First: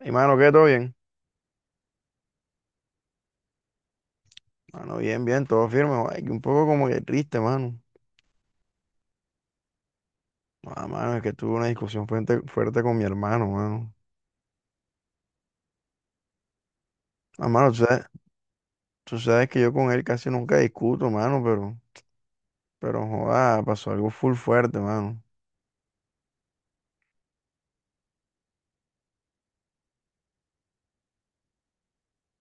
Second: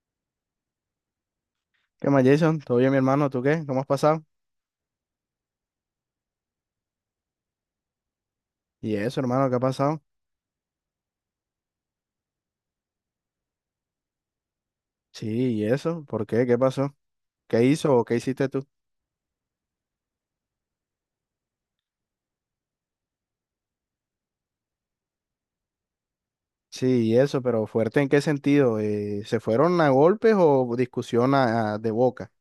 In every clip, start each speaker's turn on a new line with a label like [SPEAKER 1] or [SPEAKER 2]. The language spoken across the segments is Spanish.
[SPEAKER 1] Hey, mano, ¿qué? ¿Todo bien?
[SPEAKER 2] ¿Qué más, Jason? ¿Todo bien, mi hermano? ¿Tú qué? ¿Cómo has pasado?
[SPEAKER 1] Mano, bien, bien, todo firme. Ay, que un poco como que triste, mano.
[SPEAKER 2] ¿Y eso, hermano? ¿Qué ha pasado?
[SPEAKER 1] Ah, mano, es que tuve una discusión fuerte, fuerte con mi hermano, mano.
[SPEAKER 2] Sí, ¿y eso? ¿Por qué? ¿Qué pasó?
[SPEAKER 1] Ah,
[SPEAKER 2] ¿Qué
[SPEAKER 1] mano,
[SPEAKER 2] hizo o qué hiciste tú?
[SPEAKER 1] tú sabes que yo con él casi nunca discuto, mano, pero, joda, pasó algo full fuerte, mano.
[SPEAKER 2] Sí, ¿y eso? ¿Pero fuerte en qué sentido? ¿Se fueron a golpes o discusión de boca?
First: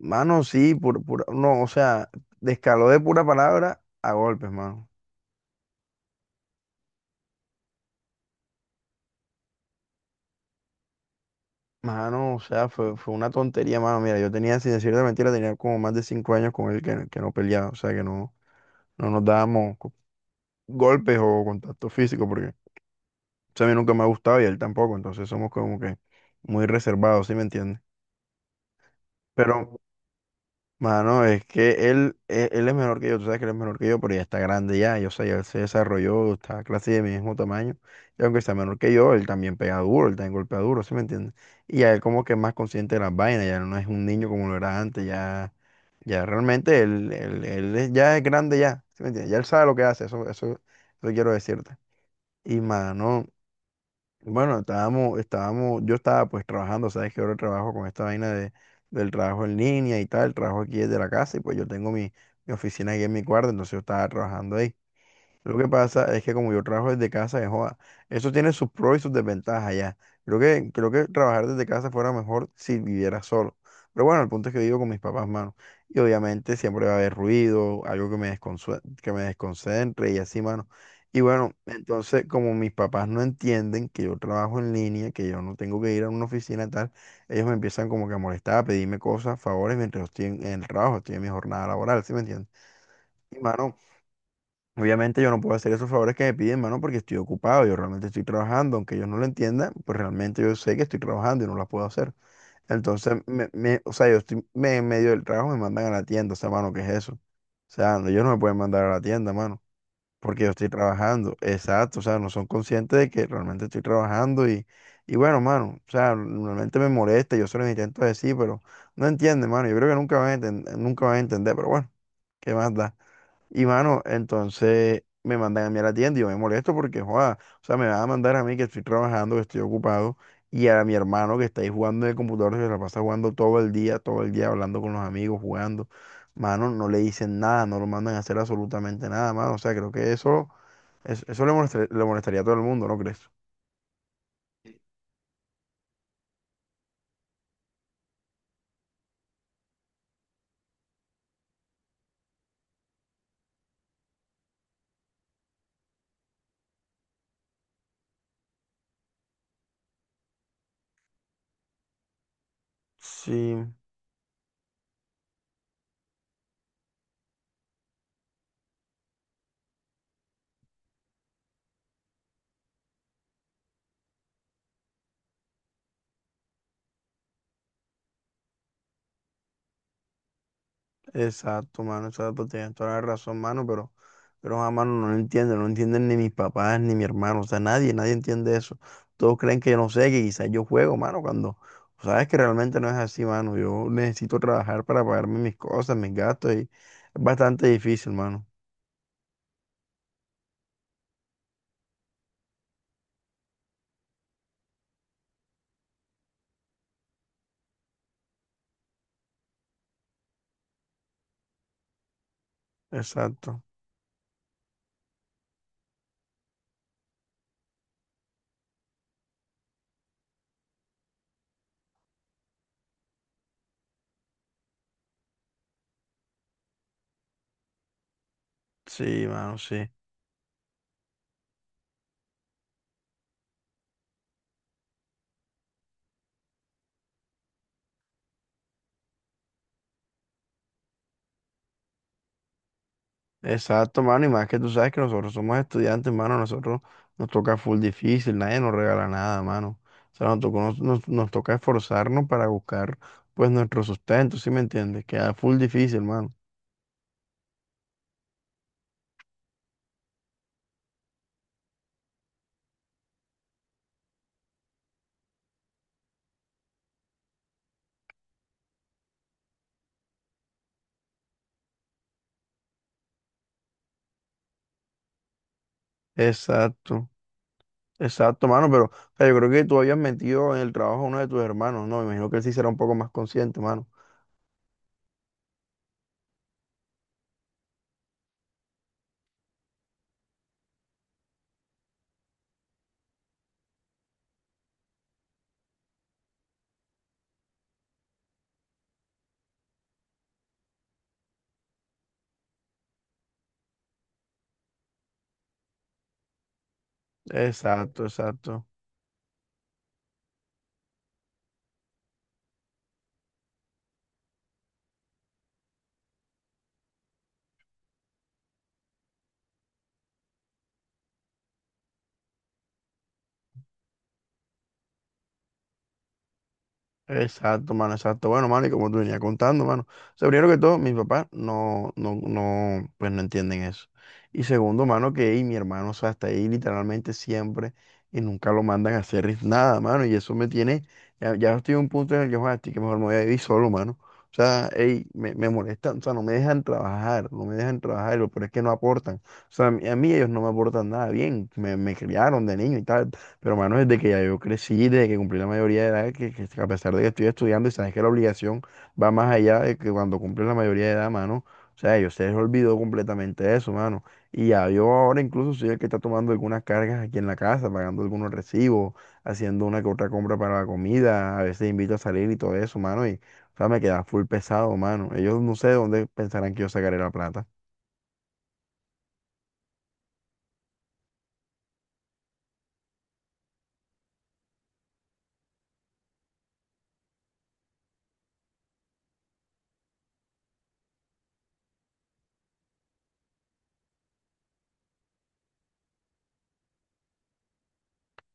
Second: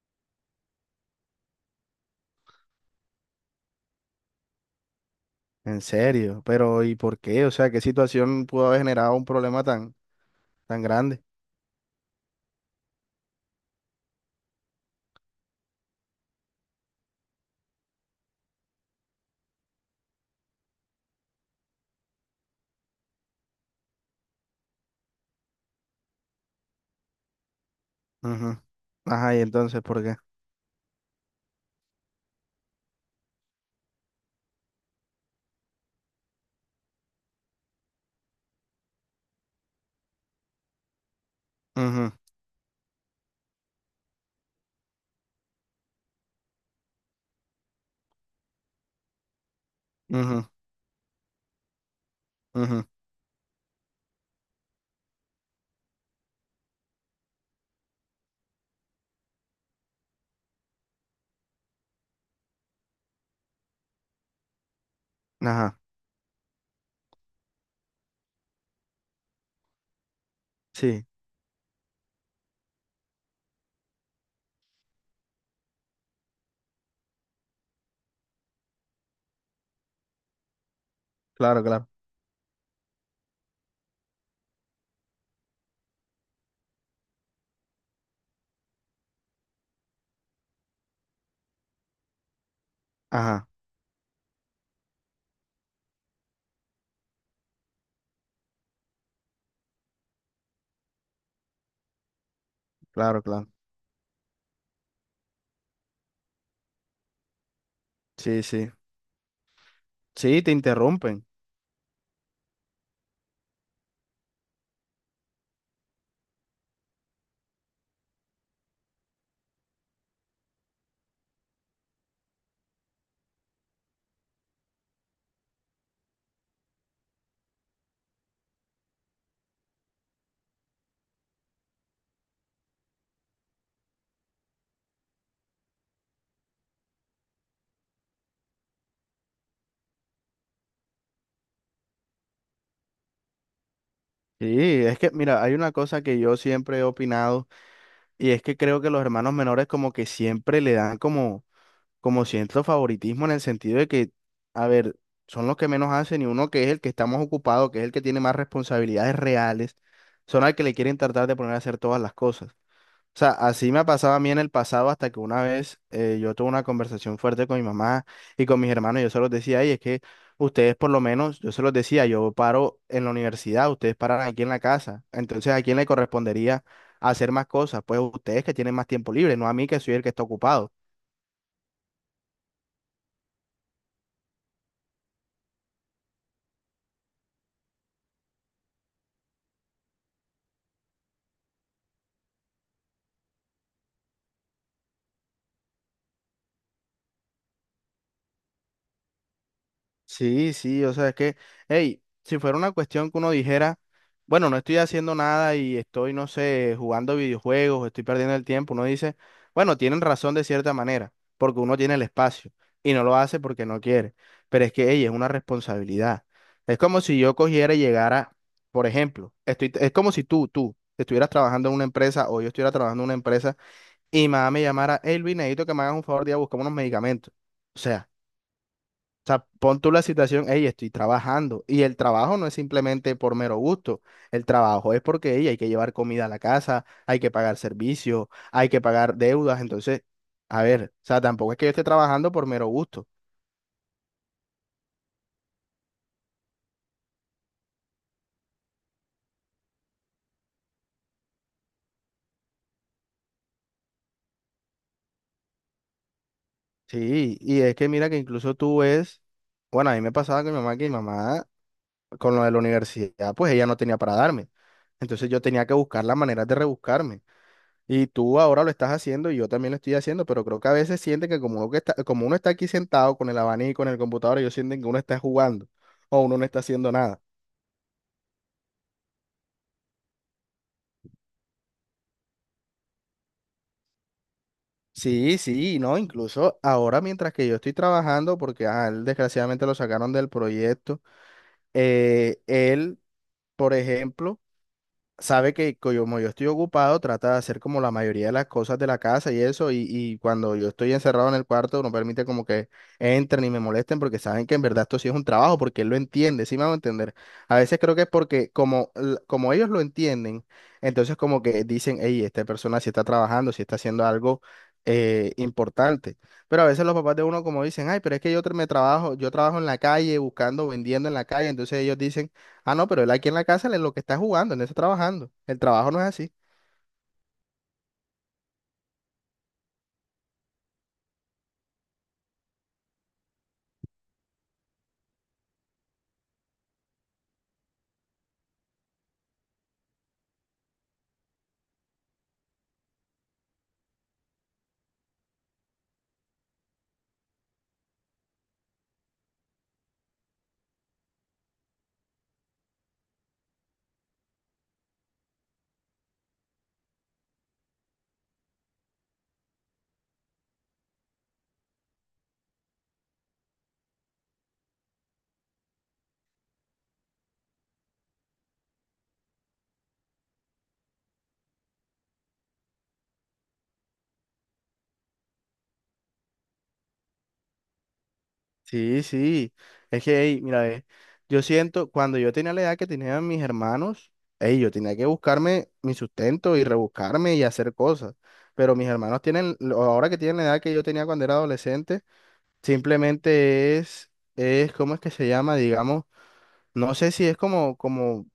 [SPEAKER 1] Mano, sí, no, o sea, descaló de pura palabra a golpes, mano.
[SPEAKER 2] En serio, pero ¿y por qué? O sea, ¿qué situación pudo haber generado un problema tan grande?
[SPEAKER 1] Mano, o sea, fue una tontería, mano. Mira, yo tenía, sin decirte mentira, tenía como más de 5 años con él que no peleaba, o sea, que no, no nos dábamos golpes o contacto físico, porque, o sea, a mí nunca me ha gustado y a él tampoco, entonces somos como que muy reservados, ¿sí me entiendes?
[SPEAKER 2] Ujú. Ajá, ¿y
[SPEAKER 1] Pero,
[SPEAKER 2] entonces por qué?
[SPEAKER 1] mano, es que él es menor que yo, tú sabes que él es menor que yo, pero ya está grande ya, yo sé, ya él se desarrolló, está casi de mi mismo tamaño, y aunque sea menor que yo, él también pega duro, él también golpea duro, ¿sí me entiendes? Y ya él
[SPEAKER 2] Ujú,
[SPEAKER 1] como que es más consciente de las vainas, ya no es un niño como lo era antes, ya realmente ya es grande ya, ¿sí me entiendes? Ya él sabe lo que hace,
[SPEAKER 2] ujú,
[SPEAKER 1] eso quiero decirte. Y,
[SPEAKER 2] ujú.
[SPEAKER 1] mano. Bueno, yo estaba pues trabajando, sabes que ahora trabajo con esta vaina del trabajo en línea y tal, el trabajo aquí desde la casa y pues yo tengo mi oficina aquí en mi cuarto, entonces yo estaba trabajando ahí. Lo que
[SPEAKER 2] Ajá,
[SPEAKER 1] pasa es que como yo trabajo desde casa, de joda, eso tiene sus pros y sus desventajas ya. Creo que
[SPEAKER 2] sí,
[SPEAKER 1] trabajar desde casa fuera mejor si viviera solo. Pero bueno, el punto es que vivo con mis papás, mano. Y obviamente siempre va a haber ruido, algo que que me desconcentre y así, mano. Y bueno,
[SPEAKER 2] claro, claro.
[SPEAKER 1] entonces como mis papás no entienden que yo trabajo en línea, que yo no tengo que ir a una oficina tal, ellos me empiezan como que a molestar, a pedirme cosas, favores, mientras yo estoy en el trabajo, estoy en mi jornada laboral, ¿sí me entiendes? Y,
[SPEAKER 2] Ajá,
[SPEAKER 1] mano, obviamente yo no puedo hacer esos favores que me piden, mano, porque estoy ocupado, yo realmente estoy trabajando, aunque ellos no lo entiendan, pues realmente yo sé que estoy trabajando y no las puedo hacer. Entonces,
[SPEAKER 2] claro, claro.
[SPEAKER 1] o sea, yo estoy en medio del trabajo, me mandan a la tienda, o sea, mano, ¿qué es eso? O sea, no, ellos no me
[SPEAKER 2] Sí,
[SPEAKER 1] pueden
[SPEAKER 2] sí.
[SPEAKER 1] mandar a la tienda, mano,
[SPEAKER 2] Sí,
[SPEAKER 1] porque yo
[SPEAKER 2] te
[SPEAKER 1] estoy
[SPEAKER 2] interrumpen.
[SPEAKER 1] trabajando, exacto, o sea, no son conscientes de que realmente estoy trabajando y bueno, mano, o sea, realmente me molesta, yo se los intento decir, pero no entienden, mano, yo creo que nunca van a entender, pero bueno, ¿qué más da? Y mano, entonces me mandan a mí a la tienda y yo me molesto porque, joda, o sea, me van a mandar a mí que estoy trabajando, que estoy ocupado, y a mi hermano que está ahí jugando en el computador, que se la pasa jugando todo el día hablando con los amigos, jugando. Mano, no le dicen nada, no lo mandan a hacer absolutamente nada, mano. O sea, creo que eso, eso, le molestaría a todo el mundo, ¿no crees?
[SPEAKER 2] Sí, es que, mira, hay una cosa que yo siempre he opinado y es que creo que los hermanos menores como que siempre le dan como cierto favoritismo en el sentido de que, a ver, son los que menos hacen y uno que es el que está más ocupado, que es el que tiene más responsabilidades reales, son al que le quieren tratar de poner a hacer todas las cosas. O sea,
[SPEAKER 1] Sí,
[SPEAKER 2] así me ha pasado a mí en el pasado hasta que una vez yo tuve una conversación fuerte con mi mamá y con mis hermanos. Yo se los decía, y es que ustedes por lo menos, yo se los decía, yo paro en la universidad, ustedes paran aquí en la casa. Entonces, ¿a quién le correspondería hacer más cosas? Pues ustedes que tienen más tiempo libre, no a mí que soy el que está ocupado.
[SPEAKER 1] exacto, mano, exacto, tienes toda la razón, mano, pero a mano no lo entienden, no lo entienden ni mis papás, ni mi hermano, o sea, nadie, nadie entiende eso. Todos creen que yo no sé, que quizás yo juego, mano, cuando sabes que realmente no es así, mano. Yo necesito trabajar para pagarme mis cosas, mis gastos, y es bastante difícil, mano.
[SPEAKER 2] Sí, sí, o sea, es que, hey, si fuera una cuestión que uno dijera, bueno, no estoy haciendo nada y estoy, no sé, jugando videojuegos, estoy perdiendo el tiempo, uno dice, bueno, tienen razón de cierta manera, porque uno tiene el espacio y no lo hace
[SPEAKER 1] Exacto.
[SPEAKER 2] porque no quiere, pero es que, hey, es una responsabilidad. Es como si yo cogiera y llegara, por ejemplo, estoy, es como si tú estuvieras trabajando en una empresa o yo estuviera trabajando en una empresa y mamá me llamara, hey, Luis, necesito que me hagas un favor de ir a buscar unos medicamentos. O sea. O
[SPEAKER 1] Sí,
[SPEAKER 2] sea,
[SPEAKER 1] mano,
[SPEAKER 2] pon
[SPEAKER 1] sí.
[SPEAKER 2] tú la situación, hey, estoy trabajando. Y el trabajo no es simplemente por mero gusto. El trabajo es porque ey, hay que llevar comida a la casa, hay que pagar servicios, hay que pagar deudas. Entonces, a ver, o sea, tampoco es que yo esté trabajando por mero gusto.
[SPEAKER 1] Exacto, mano, y más que tú sabes que nosotros somos estudiantes, mano, nosotros nos toca full difícil, nadie nos regala nada, mano. O sea, nos tocó- nos, nos- nos toca esforzarnos para buscar, pues, nuestro sustento, ¿sí me entiendes? Queda full difícil, mano.
[SPEAKER 2] Sí, y es que mira que incluso tú ves, bueno, a mí me pasaba con mi mamá que con lo de la universidad, pues ella no tenía para darme. Entonces yo tenía que buscar las maneras de rebuscarme. Y tú ahora lo estás haciendo y yo también lo estoy haciendo, pero creo que a veces sienten que como uno, que está, como uno está aquí sentado con el abanico en el computador, ellos sienten que uno está jugando o uno no está haciendo
[SPEAKER 1] Exacto,
[SPEAKER 2] nada.
[SPEAKER 1] exacto, mano, pero, o sea, yo creo que tú habías metido en el trabajo a uno de tus hermanos, ¿no? Me imagino que él sí será un poco más consciente, mano.
[SPEAKER 2] Sí, sí, no, incluso ahora mientras que yo estoy trabajando, porque a él desgraciadamente lo sacaron del proyecto, eh, él, por ejemplo, sabe que como yo estoy ocupado, trata de hacer como la mayoría de las cosas de la casa y eso, y cuando yo estoy encerrado en el cuarto, no permite como que entren y me molesten porque saben que en verdad esto sí es un trabajo, porque él lo entiende, sí me va a entender. A veces creo que
[SPEAKER 1] Exacto,
[SPEAKER 2] es porque
[SPEAKER 1] exacto.
[SPEAKER 2] como, como ellos lo entienden, entonces como que dicen, hey, esta persona sí está trabajando, sí está haciendo algo. Importante, pero a veces los papás de uno como dicen, ay, pero es que yo yo trabajo en la calle buscando, vendiendo en la calle, entonces ellos dicen: ah, no, pero él aquí en la casa, él es lo que está jugando, él no está trabajando. El trabajo no es así.
[SPEAKER 1] Exacto, mano, exacto. Bueno, mano, y como tú venías contando, mano. O sea, primero que todo, mis papás no, no, no, pues no entienden eso. Y segundo, mano, que ey, mi hermano, o sea, está ahí literalmente siempre y nunca lo mandan a hacer nada, mano. Y eso me tiene, ya estoy en un punto en el que, joder, estoy que mejor me voy a vivir solo, mano. O sea, ey, me molestan, o sea, no me dejan trabajar, no me dejan trabajar, pero es que no aportan. O sea, a mí ellos no me aportan nada bien, me criaron de niño y tal. Pero, mano, desde que ya yo crecí, desde que cumplí la mayoría de edad, que a pesar de que estoy estudiando y sabes que la obligación va más allá de que cuando cumples la mayoría de edad, mano, o sea, ellos se les olvidó completamente eso, mano. Y ya yo ahora incluso soy el que está tomando algunas cargas aquí en la casa, pagando algunos recibos, haciendo una que otra compra para la comida, a veces invito a salir y todo eso, mano, y, o sea, me queda full pesado, mano. Ellos no sé de dónde pensarán que yo sacaré la plata.
[SPEAKER 2] Sí, sí. Es que, ey, mira, ve, yo siento, cuando yo tenía la edad que tenían mis hermanos, ey, yo tenía que buscarme mi sustento y rebuscarme y hacer cosas. Pero mis hermanos tienen, ahora que tienen la edad que yo tenía cuando era adolescente, simplemente es, ¿cómo es que se llama? Digamos, no sé si es como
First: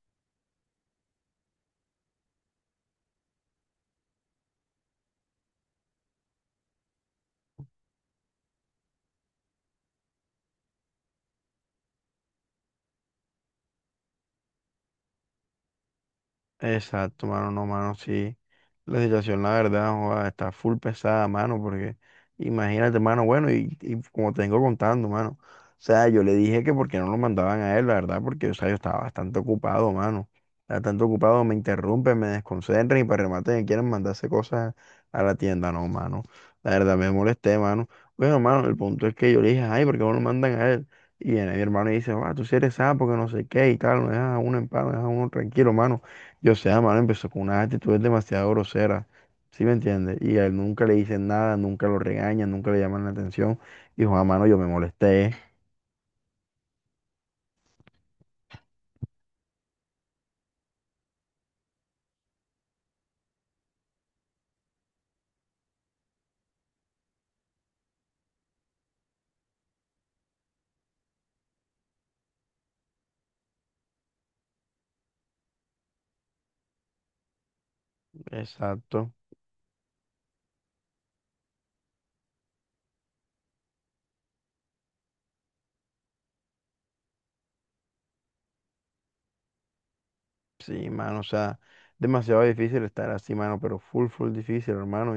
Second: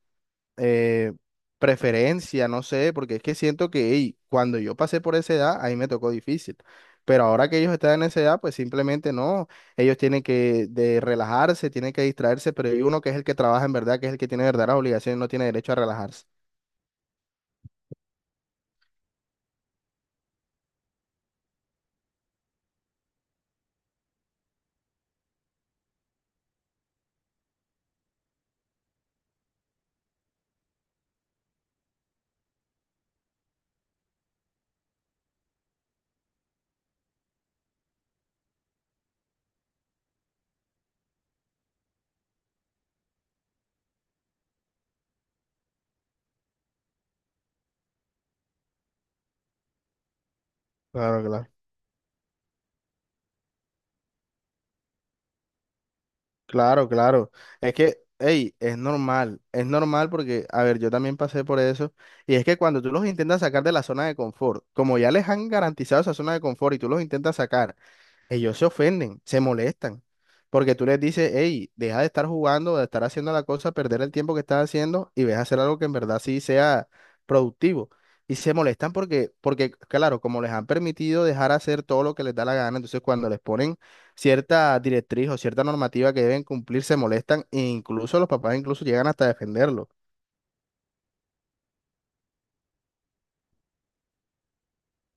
[SPEAKER 2] eh, preferencia, no sé, porque es que siento que ey, cuando yo pasé por esa edad, ahí me tocó difícil. Pero ahora que ellos están en esa edad, pues simplemente no. Ellos tienen que de relajarse, tienen que distraerse, pero hay uno que es el que trabaja en verdad, que es el que tiene verdaderas obligaciones, no tiene derecho a relajarse.
[SPEAKER 1] Exacto, mano, no, mano, sí. La situación, la verdad, joda, está full pesada, mano, porque imagínate, mano, bueno, y como te vengo contando, mano, o sea, yo le dije que porque no lo mandaban a él, la verdad, porque, o sea, yo estaba bastante ocupado, mano, estaba bastante ocupado, me interrumpen, me desconcentran y para remate me quieren mandarse cosas a la tienda, no, mano, la verdad, me molesté, mano. Bueno, mano, el punto es que yo le dije, ay, ¿por qué no lo mandan a él? Y viene mi hermano y dice, ah, tú sí eres sapo, que no sé qué y tal, me dejas a uno en paz, me dejas a uno tranquilo, mano. Yo sé, mano, empezó con unas actitudes demasiado groseras, ¿sí me entiendes? Y a él nunca le
[SPEAKER 2] Claro,
[SPEAKER 1] dicen
[SPEAKER 2] claro.
[SPEAKER 1] nada, nunca lo regañan, nunca le llaman la atención. Y Juan, mano, yo me molesté.
[SPEAKER 2] Claro, claro. Es que, hey, es normal porque, a ver, yo también pasé por eso. Y es que cuando tú los intentas sacar de la zona de confort, como ya les han garantizado esa zona de confort y tú los intentas sacar, ellos se ofenden, se molestan, porque tú les dices, hey, deja de estar jugando, de estar haciendo la cosa, perder el tiempo que estás haciendo y ves a hacer algo que en verdad sí sea productivo. Y se molestan
[SPEAKER 1] Exacto.
[SPEAKER 2] porque, claro, como les han permitido dejar hacer todo lo que les da la gana, entonces cuando les ponen cierta directriz o cierta normativa que deben cumplir, se molestan e incluso los papás incluso llegan hasta defenderlo.
[SPEAKER 1] Sí, mano, o sea, demasiado difícil estar así, mano, pero full, full difícil, hermano.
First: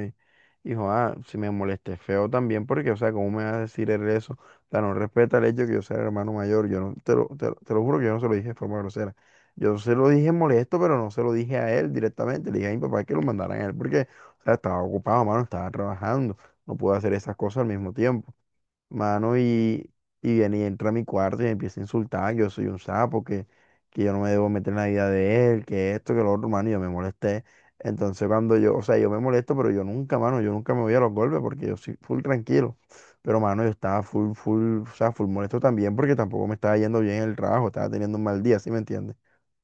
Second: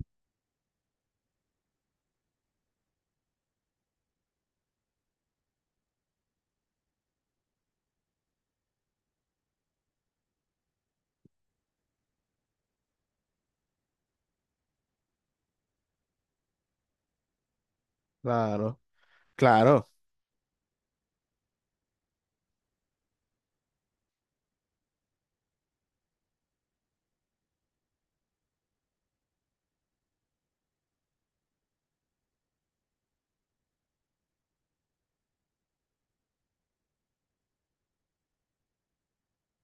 [SPEAKER 1] Hijo, ah, si me molesté feo también, porque, o sea, ¿cómo me vas a decir él eso? O sea, no respeta el hecho de que yo sea el hermano mayor. Yo no, te lo juro que yo no se lo dije de forma grosera. Yo se lo dije molesto, pero no se lo dije a él directamente. Le dije a mi papá que lo mandaran a él, porque, o sea, estaba ocupado, mano, estaba trabajando. No pude hacer esas cosas al mismo tiempo.
[SPEAKER 2] Claro,
[SPEAKER 1] Mano,
[SPEAKER 2] claro.
[SPEAKER 1] y viene y entra a mi cuarto y me empieza a insultar. Yo soy un sapo, que yo no me debo meter en la vida de él, que esto, que lo otro, mano, y yo me molesté. Entonces, cuando yo, o sea, yo me molesto, pero yo nunca, mano, yo nunca me voy a los golpes porque yo soy full tranquilo. Pero, mano, yo estaba full, full, o sea, full molesto también porque tampoco me estaba yendo bien en el trabajo, estaba teniendo un mal día, ¿sí me entiendes?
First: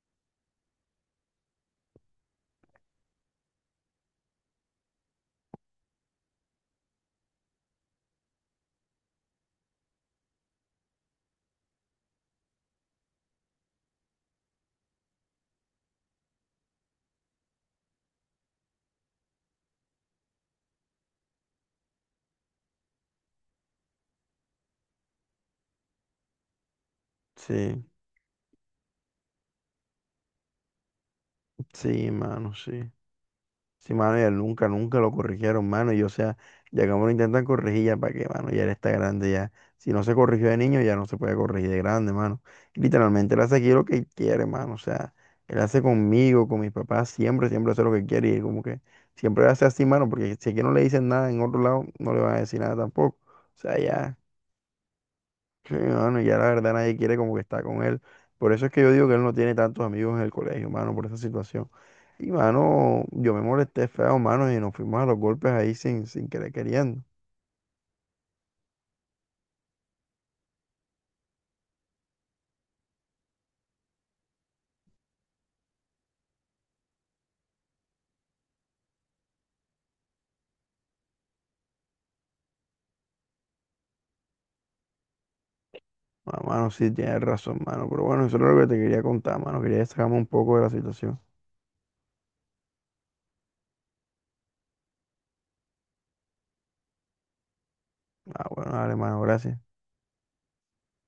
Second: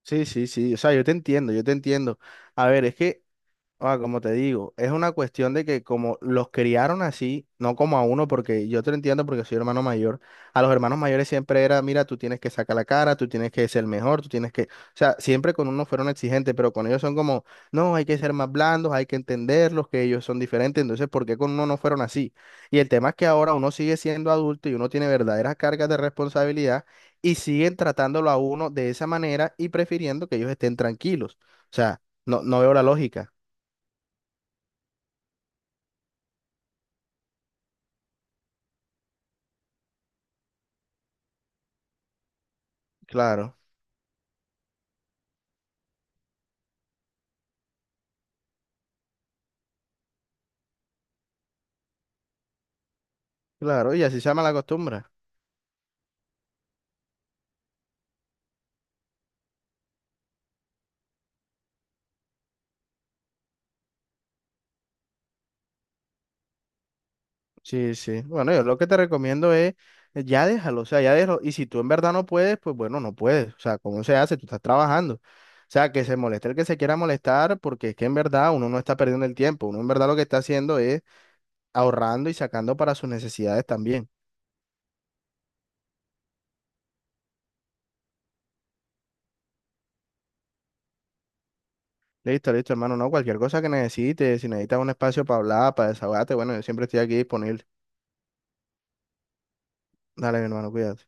[SPEAKER 2] Sí, sí, sí. O sea, yo te entiendo, yo te entiendo. A ver, es que ah, como te digo, es una cuestión de que como los criaron así, no como a uno, porque yo te lo entiendo porque soy hermano mayor, a los hermanos mayores siempre era, mira, tú tienes que sacar la cara, tú tienes que ser mejor, tú tienes que, o sea, siempre con uno fueron exigentes, pero con ellos son como, no, hay que ser más blandos, hay que entenderlos, que ellos son diferentes, entonces, ¿por qué con uno no fueron así? Y el tema es que ahora uno sigue siendo adulto y uno tiene verdaderas cargas de responsabilidad y siguen
[SPEAKER 1] Sí,
[SPEAKER 2] tratándolo a uno de esa manera y prefiriendo que ellos estén tranquilos. O sea, no veo la
[SPEAKER 1] sí.
[SPEAKER 2] lógica.
[SPEAKER 1] Sí, mano, ya nunca, nunca lo corrigieron, mano. Y o sea, ya como lo intentan corregir, ya para qué, mano, ya él está grande ya. Si no se corrigió de niño, ya no se puede corregir de grande, mano. Y literalmente él hace
[SPEAKER 2] Claro,
[SPEAKER 1] aquí lo que quiere, mano. O sea, él hace conmigo, con mis papás, siempre, siempre hace lo que quiere. Y como que siempre hace así, mano, porque si aquí no le dicen nada en otro lado, no le van a decir nada tampoco. O sea,
[SPEAKER 2] claro, y así
[SPEAKER 1] ya.
[SPEAKER 2] se llama la costumbre.
[SPEAKER 1] Sí, mano, y ya la verdad nadie quiere como que está con él. Por eso es que yo digo que él no tiene tantos amigos en el colegio, mano, por esa situación. Y, mano, yo me molesté feo, mano, y nos fuimos a los golpes ahí sin querer queriendo.
[SPEAKER 2] Sí, sí. Bueno, yo lo que te recomiendo es, ya déjalo, o sea, ya déjalo. Y si tú en verdad no puedes, pues bueno, no puedes. O sea, ¿cómo se hace? Tú estás trabajando. O sea, que se moleste el que se quiera molestar, porque es que en verdad uno no está perdiendo el tiempo. Uno en verdad lo que está haciendo es ahorrando y sacando para sus necesidades también.
[SPEAKER 1] Ah, mano, sí, tienes razón, mano. Pero bueno, eso es lo que te quería contar, mano. Quería sacarme un poco de la situación.
[SPEAKER 2] Listo, listo, hermano. No, cualquier cosa que necesites, si necesitas un espacio para hablar, para desahogarte, bueno, yo siempre estoy aquí disponible.
[SPEAKER 1] Ah, bueno, dale, mano, gracias.
[SPEAKER 2] Dale, mi hermano, cuídate.